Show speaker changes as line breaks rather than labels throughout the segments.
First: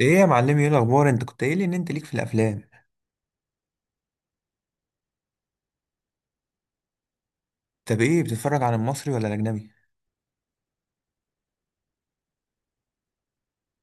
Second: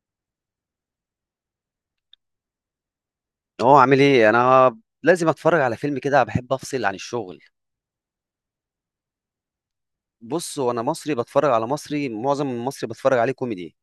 ايه يا معلمي؟ ايه الاخبار؟ انت كنت قايل لي ان انت ليك في الافلام.
هو عامل ايه؟ انا لازم اتفرج على فيلم، كده بحب افصل عن الشغل.
طب، ايه بتتفرج على المصري ولا الاجنبي؟
بص، وانا مصري بتفرج على مصري. معظم المصري بتفرج عليه كوميدي.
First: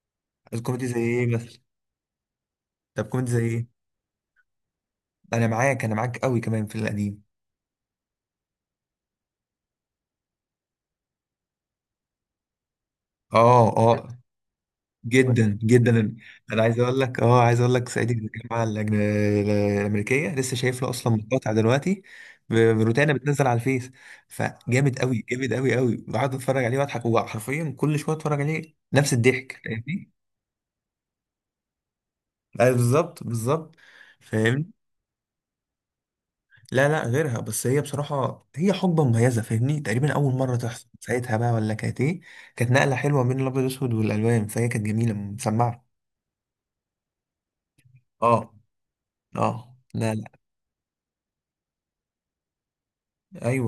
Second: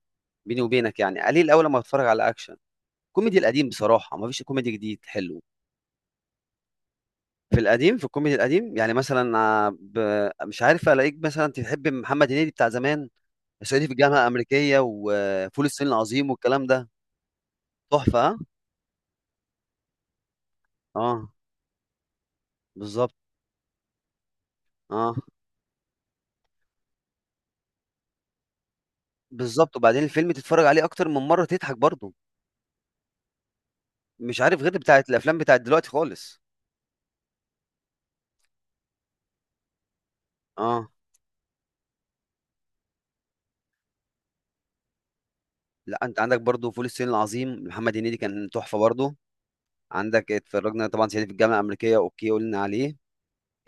بيني
الكوميدي
وبينك
زي
يعني
ايه
قليل،
مثلا؟
اول ما بتفرج على اكشن.
طب كوميدي
كوميدي
زي
القديم،
ايه؟
بصراحه ما فيش كوميدي جديد حلو.
انا معاك، انا معاك قوي كمان في القديم.
في القديم، في الكوميدي القديم، يعني مثلا مش عارف الاقيك. مثلا تحب محمد هنيدي بتاع زمان؟
اه،
صعيدي في
اه.
الجامعه الامريكيه،
جدا
وفول الصين
جدا.
العظيم،
انا
والكلام
عايز
ده.
اقول لك اه عايز اقول لك صعيدي
تحفه،
في
ها؟
الجامعه الامريكيه، لسه شايف له اصلا
اه.
مقاطع دلوقتي. ب- روتانا
بالظبط.
بتنزل على الفيس، فجامد
اه،
قوي، جامد قوي قوي، بقعد اتفرج عليه واضحك، هو حرفيا كل شويه اتفرج عليه نفس الضحك،
بالظبط. وبعدين
فاهمني؟
الفيلم تتفرج عليه اكتر من مره تضحك برضه.
أيوة، بالظبط، بالظبط.
مش عارف
فاهمني؟
غير بتاعت الافلام بتاعت دلوقتي خالص.
لا، لا، غيرها، بس هي بصراحة هي حقبة مميزة، فاهمني؟ تقريبا أول مرة تحصل
اه.
ساعتها، بقى ولا كانت إيه؟ كانت نقلة حلوة بين الأبيض والأسود والألوان، فهي كانت جميلة مسمعة.
لا، انت عندك برضو فول الصين العظيم، محمد هنيدي كان
اه،
تحفه برضو.
اه، لا، لا.
عندك، اتفرجنا طبعا صعيدي في الجامعه الامريكيه، اوكي قلنا عليه.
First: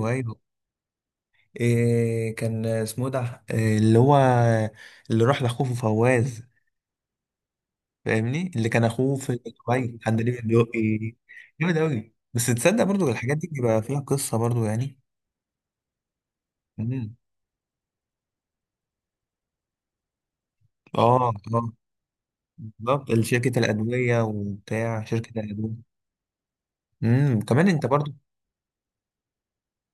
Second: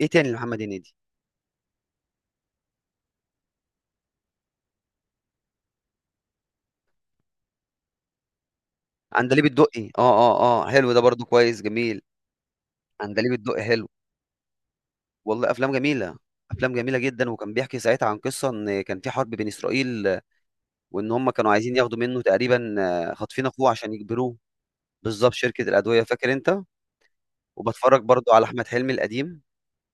ايه تاني
أيوه.
لمحمد هنيدي؟
إيه كان اسمه ده؟ إيه اللي هو؟ اللي راح لأخوه في فواز، فاهمني؟ اللي كان أخوه في
عندليب الدقي،
دبي،
اه،
عندليب
اه، اه، حلو
الدقي.
ده برضو، كويس،
جامد
جميل.
أوي، بس تصدق برضو
عندليب
الحاجات دي
الدقي
بيبقى
حلو.
فيها قصة برضو، يعني.
والله افلام جميله. افلام جميله
مم.
جدا، وكان بيحكي ساعتها عن قصه ان كان في حرب بين اسرائيل، وان
اه،
هم كانوا
اه،
عايزين ياخدوا منه تقريبا،
بالظبط،
خاطفين
شركة
اخوه عشان
الأدوية
يجبروه.
وبتاع شركة
بالظبط، شركه
الأدوية.
الادويه، فاكر انت؟
كمان انت
وبتفرج
برضو.
برضو على احمد حلمي القديم.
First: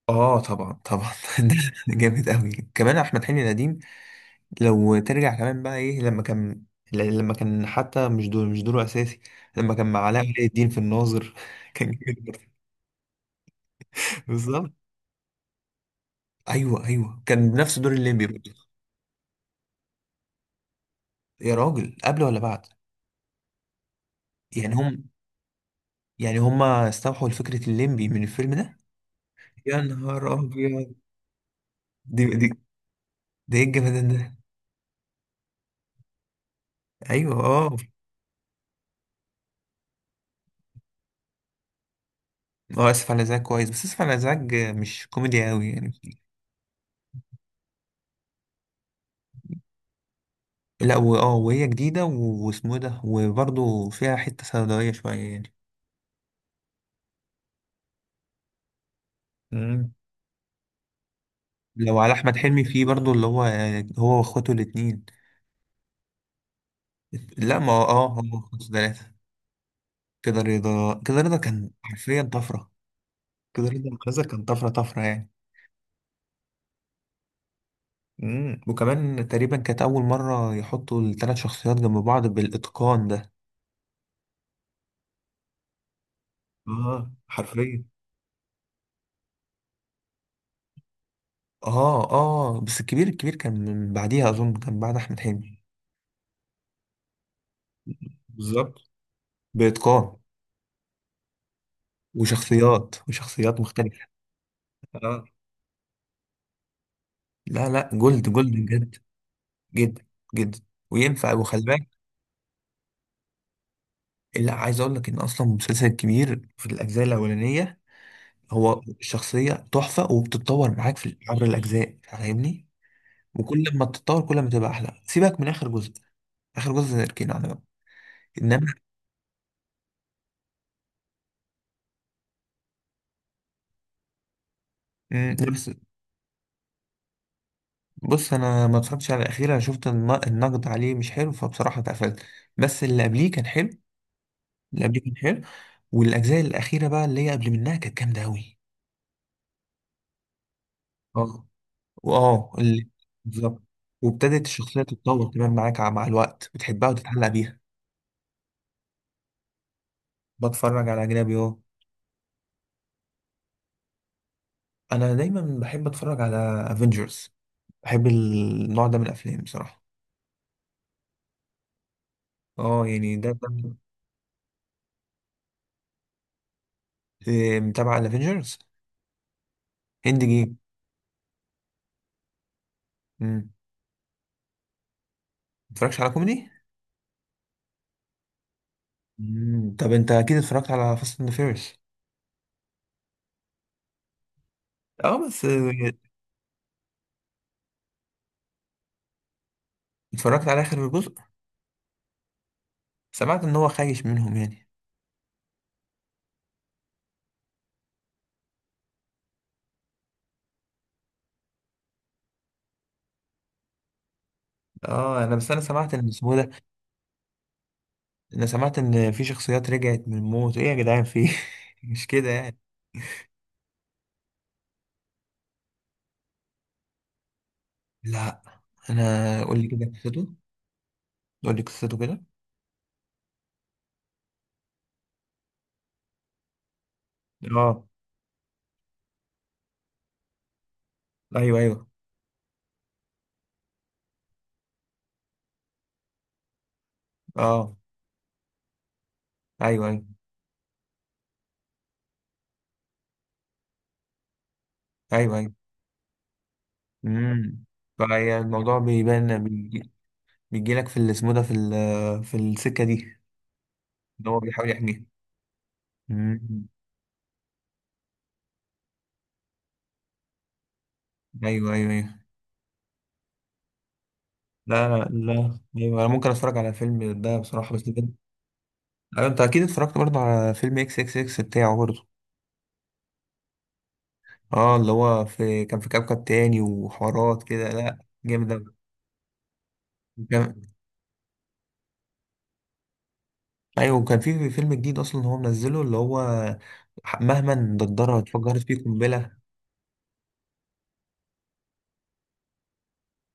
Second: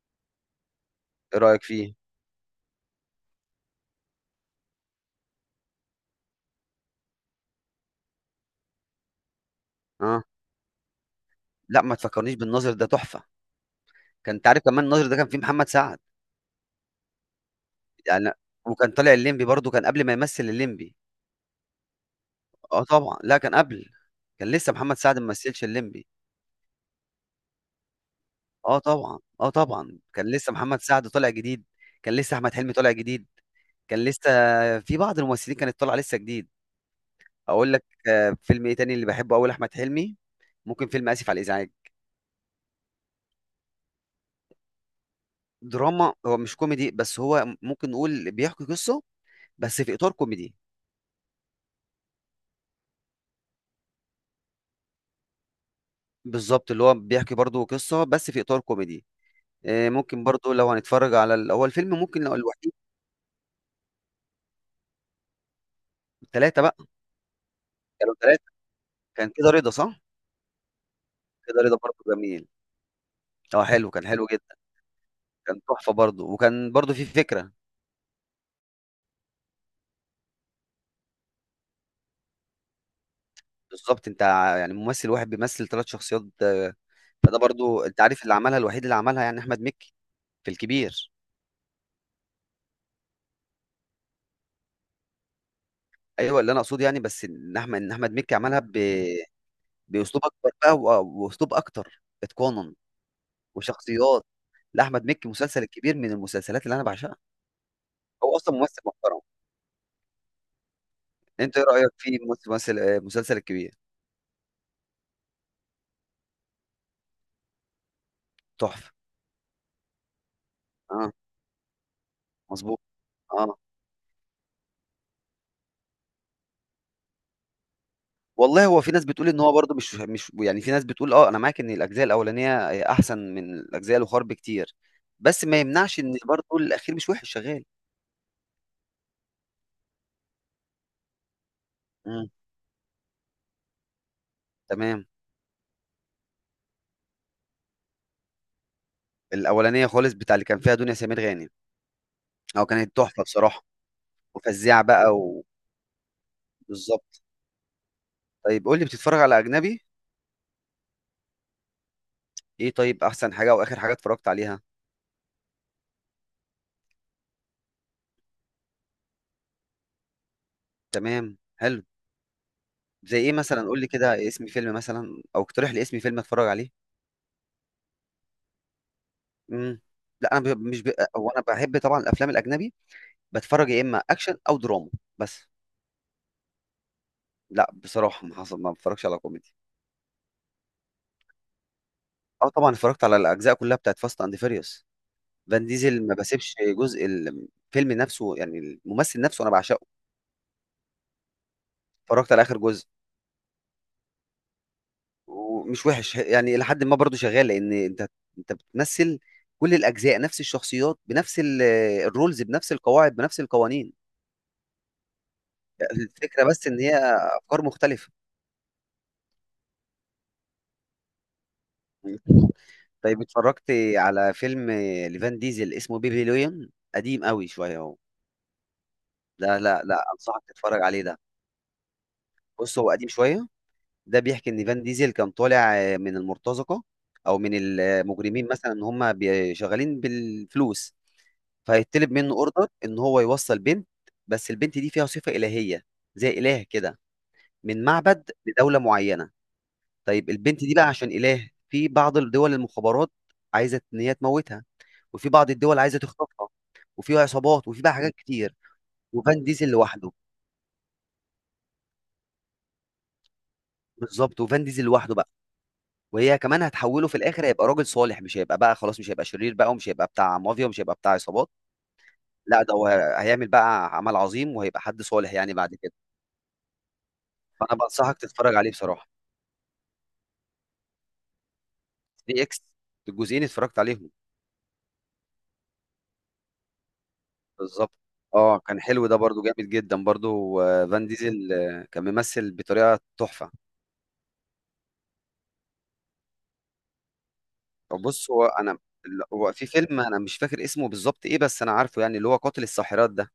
اه، طبعا، طبعا،
ايه رايك
ده
فيه؟
جامد قوي كمان، احمد حلمي القديم. لو ترجع كمان بقى ايه لما كان، لما كان، حتى مش دوره اساسي، لما كان مع علاء
اه.
ولي الدين في الناظر،
لا،
كان
ما
جامد
تفكرنيش
برضه.
بالناظر ده تحفة. أنت عارف
بالظبط،
كمان الناظر ده كان فيه محمد سعد.
ايوه، ايوه، كان نفس دور الليمبي
يعني.
برضه.
وكان طالع الليمبي برضه، كان قبل ما يمثل الليمبي.
يا راجل، قبل ولا بعد؟
آه طبعًا، لأ كان قبل. كان لسه
يعني
محمد
هم
سعد ما مثلش الليمبي.
يعني هم استوحوا لفكرة الليمبي من الفيلم ده.
آه طبعًا، آه
يا
طبعًا، كان
نهار
لسه محمد
ابيض.
سعد طالع جديد. كان
دي
لسه
دي
أحمد حلمي طالع جديد.
ده ايه
كان
الجمدان
لسه
ده؟
في بعض الممثلين كانت طالعة لسه جديد.
ايوه،
أقول
اه،
لك. فيلم إيه تاني اللي باحبه أوي لأحمد حلمي؟ ممكن فيلم آسف على الإزعاج.
اه، اسف على الازعاج كويس، بس اسف على الازعاج مش كوميدي قوي يعني.
دراما. هو مش كوميدي، بس هو ممكن نقول بيحكي قصة بس في إطار كوميدي.
لا، وهي جديدة، واسمه إيه ده، وبرضه فيها حتة سوداوية شوية يعني.
بالظبط، اللي هو بيحكي برضه قصة بس في إطار كوميدي.
مم.
ممكن برضه لو هنتفرج على هو الفيلم
لو على
ممكن لو
أحمد حلمي
الوحيد.
فيه برضه اللي هو، هو وأخواته الاتنين.
ثلاثة بقى.
لا، ما هو- اه
كانوا
هو
ثلاثة.
وأخواته تلاتة.
كان كده رضا، صح؟
كده رضا
كده
كان
رضا برضه
حرفيا
جميل.
طفرة.
اه،
كده
حلو،
رضا
كان
كذا،
حلو
كان
جدا.
طفرة طفرة يعني.
كان تحفة برضه، وكان برضه في فكرة.
مم. وكمان تقريبا كانت أول مرة يحطوا التلات شخصيات جنب بعض بالإتقان ده.
بالظبط، انت يعني ممثل واحد بيمثل ثلاث شخصيات.
اه،
فده
حرفيا.
برضه انت عارف، اللي عملها الوحيد اللي عملها يعني أحمد مكي. في الكبير.
اه، اه، بس الكبير كان من بعديها، أظن كان بعد أحمد حلمي.
ايوه، اللي انا اقصده يعني، بس ان احمد مكي عملها.
بالظبط، بإتقان.
باسلوب اكبر بقى، واسلوب اكتر اتقانا.
وشخصيات مختلفة.
وشخصيات. لاحمد
آه.
مكي مسلسل الكبير من المسلسلات اللي انا بعشقها.
لا، لا، جولد،
هو
جولد،
اصلا ممثل
بجد.
محترم.
جدا، جدا. وينفع،
انت
وخلي
ايه
بالك.
رايك في ممثل مسلسل الكبير؟
لا، عايز اقول لك ان اصلا المسلسل الكبير في الاجزاء الاولانية، هو
تحفه.
الشخصية تحفة، وبتتطور معاك
اه.
في عبر الاجزاء، فاهمني؟
مظبوط. اه.
وكل ما تتطور كل ما تبقى احلى، سيبك من اخر جزء. اخر جزء نركينا على جنب.
والله،
انما،
هو في ناس بتقول ان هو برضه مش يعني. في ناس بتقول، اه، انا معاك ان الاجزاء الاولانيه، احسن من الاجزاء الاخرى بكتير. بس
لا
ما
بس.
يمنعش ان برضه الاخير مش وحش، شغال.
بص، انا ما اتفرجتش على الاخير، انا شفت النقد عليه مش حلو، فبصراحة اتقفلت.
امم.
بس اللي قبليه كان حلو. اللي قبليه
تمام.
كان حلو. والاجزاء الاخيره بقى اللي هي قبل منها كانت جامده قوي.
الاولانيه خالص، بتاع اللي كان فيها دنيا سمير
اه،
غانم.
واه،
اه،
اللي،
كانت تحفه
بالظبط.
بصراحه.
وابتدت الشخصيه
وفزيعه بقى.
تتطور كمان معاك مع الوقت، بتحبها
وبالظبط.
وتتعلق بيها.
طيب، قول لي، بتتفرج على اجنبي؟
بتفرج على اجنبي، اه.
ايه طيب، احسن حاجه واخر حاجه اتفرجت عليها؟
انا دايما بحب اتفرج على افنجرز. بحب النوع ده من الافلام بصراحه.
تمام، حلو.
اه، يعني
زي
ده
ايه
ده
مثلا؟ قول لي كده اسم فيلم مثلا، او اقترح لي اسم فيلم اتفرج عليه.
إيه، متابع على افنجرز.
امم.
هند
لا، انا
جيم.
مش. هو انا بحب طبعا الافلام الاجنبي.
امم.
بتفرج يا اما اكشن، او دراما. بس.
متفرجش على كوميدي؟
لا، بصراحه ما حصل، ما بتفرجش على كوميدي.
مم. طب، انت اكيد اتفرجت على فاست اند فيرس.
اه، طبعا اتفرجت على الاجزاء كلها بتاعت فاست اند فيريوس.
اه، بس
فان ديزل ما بسيبش جزء، الفيلم نفسه يعني الممثل نفسه انا بعشقه.
اتفرجت على اخر جزء.
اتفرجت على اخر جزء.
سمعت ان هو خايش منهم يعني.
ومش وحش يعني، لحد ما برضو شغال، لان انت بتمثل كل الاجزاء نفس الشخصيات، بنفس الرولز، بنفس القواعد، بنفس القوانين.
اه، انا سمعت ان اسمه
الفكره
ده.
بس ان هي افكار مختلفه.
انا سمعت ان في شخصيات رجعت من الموت، ايه يا جدعان، في إيه؟ مش كده يعني؟
طيب اتفرجت على فيلم لفان ديزل اسمه بيبي لويون؟ قديم قوي شويه اهو.
لا، انا، قول
لا،
لي
لا،
كده
لا،
قصته.
انصحك تتفرج عليه ده.
قول لي قصته كده.
بص، هو قديم شويه. ده بيحكي ان فان ديزل كان طالع من المرتزقه، او من
اه،
المجرمين مثلا، ان هم شغالين بالفلوس.
ايوه، ايوه.
فهيطلب منه اوردر ان هو يوصل بنت. بس البنت دي فيها صفة إلهية، زي إله كده،
اه،
من معبد لدولة معينة.
ايوه، ايوه،
طيب البنت دي بقى، عشان إله، في بعض الدول المخابرات عايزة إن هي تموتها، وفي
ايوه،
بعض
ايوه.
الدول عايزة تخطفها، وفي
امم.
عصابات، وفي بقى حاجات
فهي
كتير.
الموضوع
وفان
بيبان،
ديزل
بيجي،
لوحده.
بيجي لك في اللي اسمه ده، في في السكه دي، ان هو
بالظبط، وفان
بيحاول
ديزل
يحميها.
لوحده بقى. وهي كمان
امم.
هتحوله في الآخر، هيبقى راجل صالح، مش هيبقى بقى خلاص، مش هيبقى شرير بقى، ومش هيبقى بتاع مافيا، ومش هيبقى بتاع عصابات.
ايوه، ايوه، ايوه.
لا، ده هو هيعمل بقى عمل عظيم، وهيبقى
لا،
حد
لا،
صالح يعني
لا،
بعد كده.
ايوه، انا ممكن اتفرج على فيلم ده بصراحه،
فأنا
بس كده.
بنصحك تتفرج عليه بصراحة.
ايوه، انت اكيد اتفرجت برضه على فيلم XXX بتاعه برضه؟
دي اكس. الجزئين اتفرجت عليهم.
اه، اللي هو في كان في كوكب تاني وحوارات كده،
بالظبط.
لا، جامد
اه،
أوي.
كان حلو ده برضو، جامد جدا برضو،
كان-
فان ديزل كان ممثل بطريقه تحفه.
ايوه، وكان في فيلم جديد اصلا هو منزله اللي هو، مهما
طب
ندرها
بص، هو
اتفجرت فيه
انا.
قنبله.
هو في فيلم انا مش فاكر اسمه بالظبط ايه، بس انا عارفه يعني، اللي هو قاتل الساحرات ده.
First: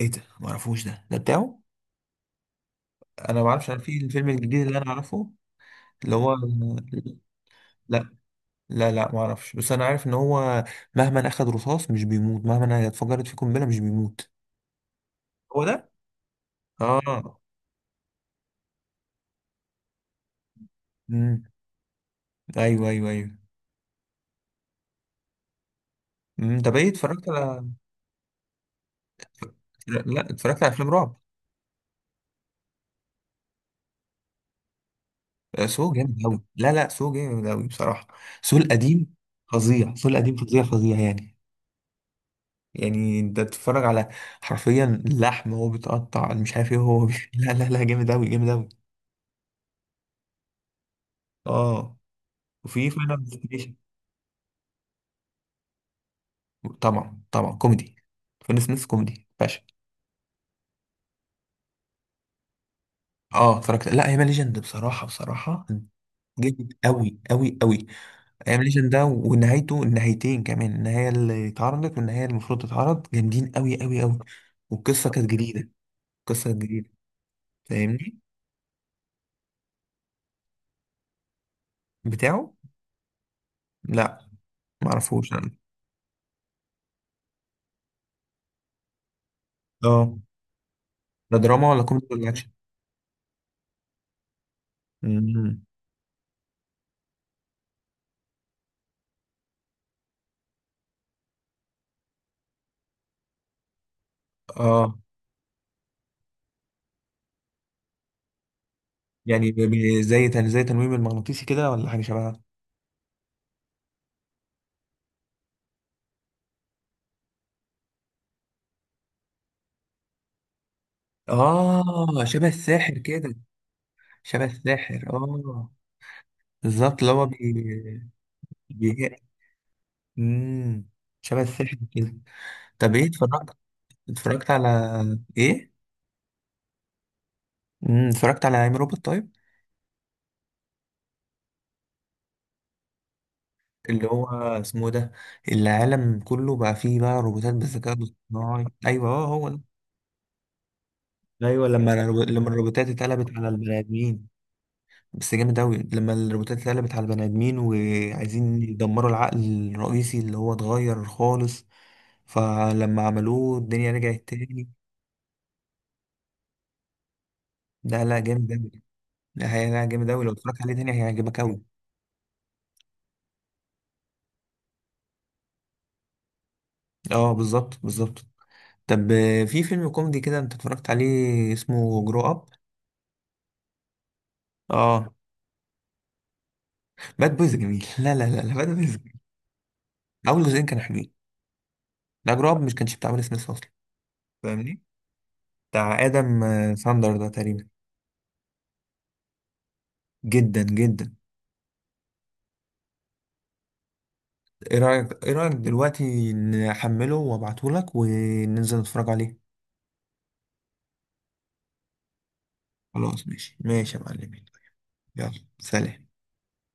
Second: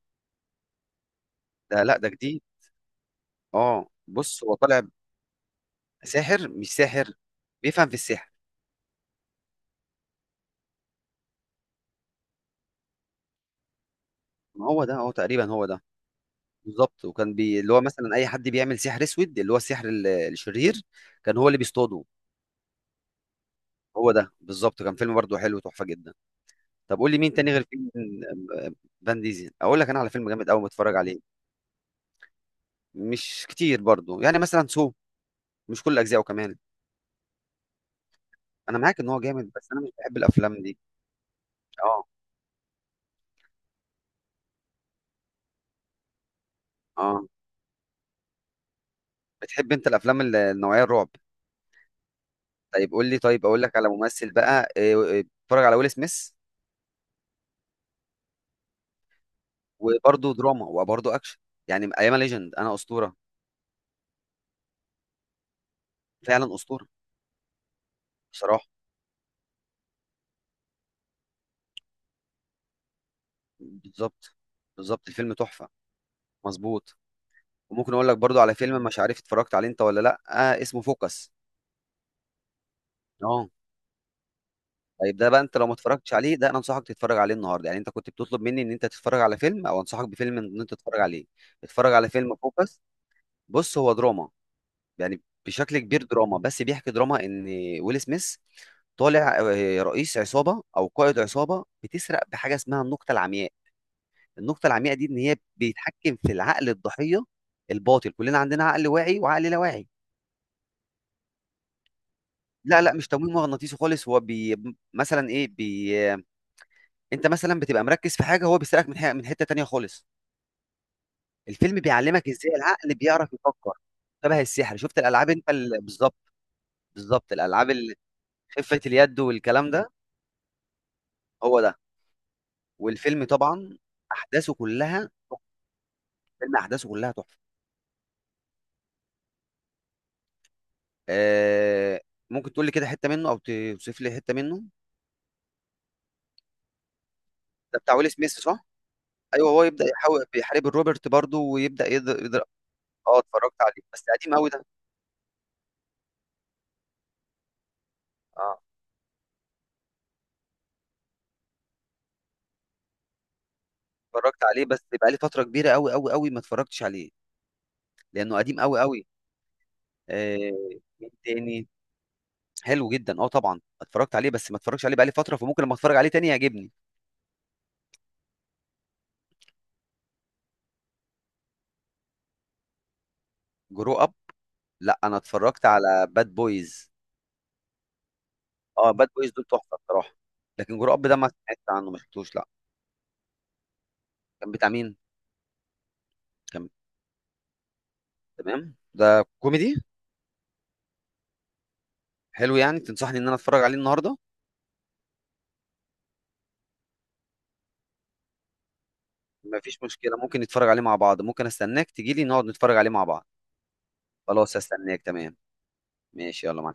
ايه ده؟ ما اعرفوش ده بتاعه.
ده، لا ده جديد.
انا ما اعرفش، انا
اه،
في الفيلم
بص، هو
الجديد اللي
طالع
انا اعرفه، اللي هو.
ساحر، مش ساحر، بيفهم في
لا،
السحر.
لا، لا، ما اعرفش، بس انا عارف ان هو مهما اخد رصاص مش بيموت، مهما اتفجرت فيه قنبله مش بيموت.
ما هو ده، هو تقريبا
هو
هو ده.
ده.
بالظبط، وكان
اه.
اللي هو مثلا اي حد بيعمل سحر اسود، اللي هو السحر الشرير، كان
امم.
هو اللي بيصطاده.
ايوه، ايوه، ايوه.
هو ده بالظبط، كان فيلم برضو حلو، تحفه جدا.
طب، ايه
طب قول لي،
اتفرجت
مين تاني غير
على.
فيلم فان ديزل؟ اقول لك انا على
لا،
فيلم جامد قوي
اتفرجت على افلام
متفرج
رعب.
عليه. مش كتير برضو يعني، مثلا سو. مش
سو
كل اجزائه
جامد أوي،
كمان.
لا، لا، سو جامد أوي بصراحة. سو
انا معاك ان
القديم
هو جامد، بس انا مش
فظيع، سو
بحب
القديم فظيع،
الافلام دي.
فظيع يعني.
اه.
يعني انت تتفرج على حرفيا اللحم وهو بيتقطع، مش عارف ايه هو
اه.
لا، لا، لا، جامد أوي، جامد أوي.
بتحب انت الافلام النوعيه الرعب؟
اه، وفي
طيب قول لي،
فاينل
طيب اقول
ديستنيشن.
لك على ممثل بقى إيه، اتفرج على ويل سميث.
طبعا، طبعا، كوميدي. فين سميث كوميدي، باشا.
وبرضه دراما، وبرضه اكشن. يعني ايام ليجند، انا اسطوره.
اه، اتفرجت، لا، ايام ليجند بصراحة، بصراحة
فعلا
جامد
اسطوره.
أوي أوي أوي.
بصراحه.
ايام ليجند ده ونهايته، النهايتين كمان، النهاية اللي اتعرضت والنهاية اللي المفروض تتعرض، جامدين أوي أوي أوي.
بالظبط، بالظبط،
والقصة كانت
الفيلم تحفه.
جديدة. قصة جديدة.
مظبوط. وممكن اقول لك
فاهمني؟
برضو على فيلم، مش عارف اتفرجت عليه انت ولا لا، اسمه فوكس.
بتاعه.
اه.
لا،
طيب ده
معرفوش
بقى،
انا.
انت لو ما اتفرجتش عليه ده، انا انصحك تتفرج عليه النهارده، يعني انت كنت بتطلب مني ان انت تتفرج على فيلم، او
اه،
انصحك بفيلم ان انت تتفرج عليه.
ده دراما ولا
اتفرج
كوميدي
على
ولا
فيلم
اكشن؟
فوكس. بص، هو دراما. يعني
امم.
بشكل كبير دراما، بس بيحكي دراما ان ويل سميث طالع رئيس عصابه، او قائد عصابه بتسرق بحاجه اسمها النقطه العمياء. النقطه
اه،
العمياء دي، ان هي بيتحكم في العقل الضحيه. الباطل، كلنا عندنا عقل واعي وعقل
يعني
لا واعي.
زي تنويم المغناطيسي كده، ولا حاجة شبهها؟
لا، لا، مش تمويل مغناطيسي خالص، هو بي. مثلا ايه، بي. انت مثلا بتبقى مركز في حاجه، هو بيسالك من حته تانية خالص. الفيلم
اه،
بيعلمك
شبه
ازاي العقل
الساحر
بيعرف
كده.
يفكر. شبه
شبه
السحر، شفت
الساحر،
الالعاب انت
اه.
بالظبط.
بالظبط، اللي هو
بالظبط
بي
الالعاب خفه
بي
اليد والكلام ده.
امم شبه
هو ده.
الساحر كده. طب، ايه،
والفيلم
اتفرجت
طبعا
اتفرجت
احداثه
على
كلها.
ايه؟
فيلم احداثه كلها تحفه.
اتفرجت على عم روبوت، طيب؟
آه... ممكن تقول لي كده حته منه، او توصف
اللي
لي
هو
حته منه؟
اسمه إيه ده، العالم كله بقى فيه بقى روبوتات
ده
بالذكاء
بتاع ويل سميث،
الاصطناعي.
صح؟
ايوه، اه، هو
ايوه،
ده.
هو يبدا يحاول، بيحارب الروبرت برضه،
ايوه،
ويبدا
لما
يقدر
لما الروبوتات
اه،
اتقلبت على
اتفرجت
البني
عليه، بس
ادمين،
قديم قوي ده.
بس جامد اوي لما الروبوتات اتقلبت على البني ادمين
اه،
وعايزين يدمروا العقل الرئيسي اللي هو اتغير خالص، فلما عملوه الدنيا رجعت
اتفرجت عليه،
تاني.
بس بقى لي فتره كبيره قوي قوي قوي ما اتفرجتش عليه.
لا، لا،
لانه
جامد
قديم
اوي.
قوي قوي.
لا، لا، جامد اوي، لو
آه،
اتفرجت عليه تاني
مين
هيعجبك اوي.
تاني؟ حلو جدا، اه طبعا اتفرجت عليه، بس ما اتفرجش عليه بقالي فتره، فممكن لما اتفرج عليه تاني يعجبني.
اه، بالظبط، بالظبط. طب، في فيلم كوميدي كده انت اتفرجت عليه اسمه جرو اب؟
جرو اب؟ لا،
اه،
انا اتفرجت على باد بويز.
باد بويز جميل، لا، لا، لا، لا، باد
اه،
بويز
باد
جميل.
بويز دول تحفه بصراحه.
اول جزئين
لكن
كانوا
جرو اب
حلوين.
ده ما سمعت عنه، ما
لا،
شفتوش، لا.
جرو اب مش كانش بتاع ويل سميث اصلا.
كان بتاع
فاهمني؟
مين؟
بتاع ادم
كان.
ساندر ده تقريبا.
تمام، ده كوميدي؟
جدا، جدا.
حلو، يعني تنصحني ان انا اتفرج عليه النهارده؟
ايه رايك دلوقتي نحمله وابعته لك وننزل نتفرج عليه؟
ما فيش مشكله، ممكن نتفرج عليه مع بعض، ممكن استناك تجيلي نقعد نتفرج عليه مع بعض.
خلاص، ماشي، ماشي يا معلمين.
خلاص، استناك، تمام.
يلا، سلام.
ماشي، يلا مع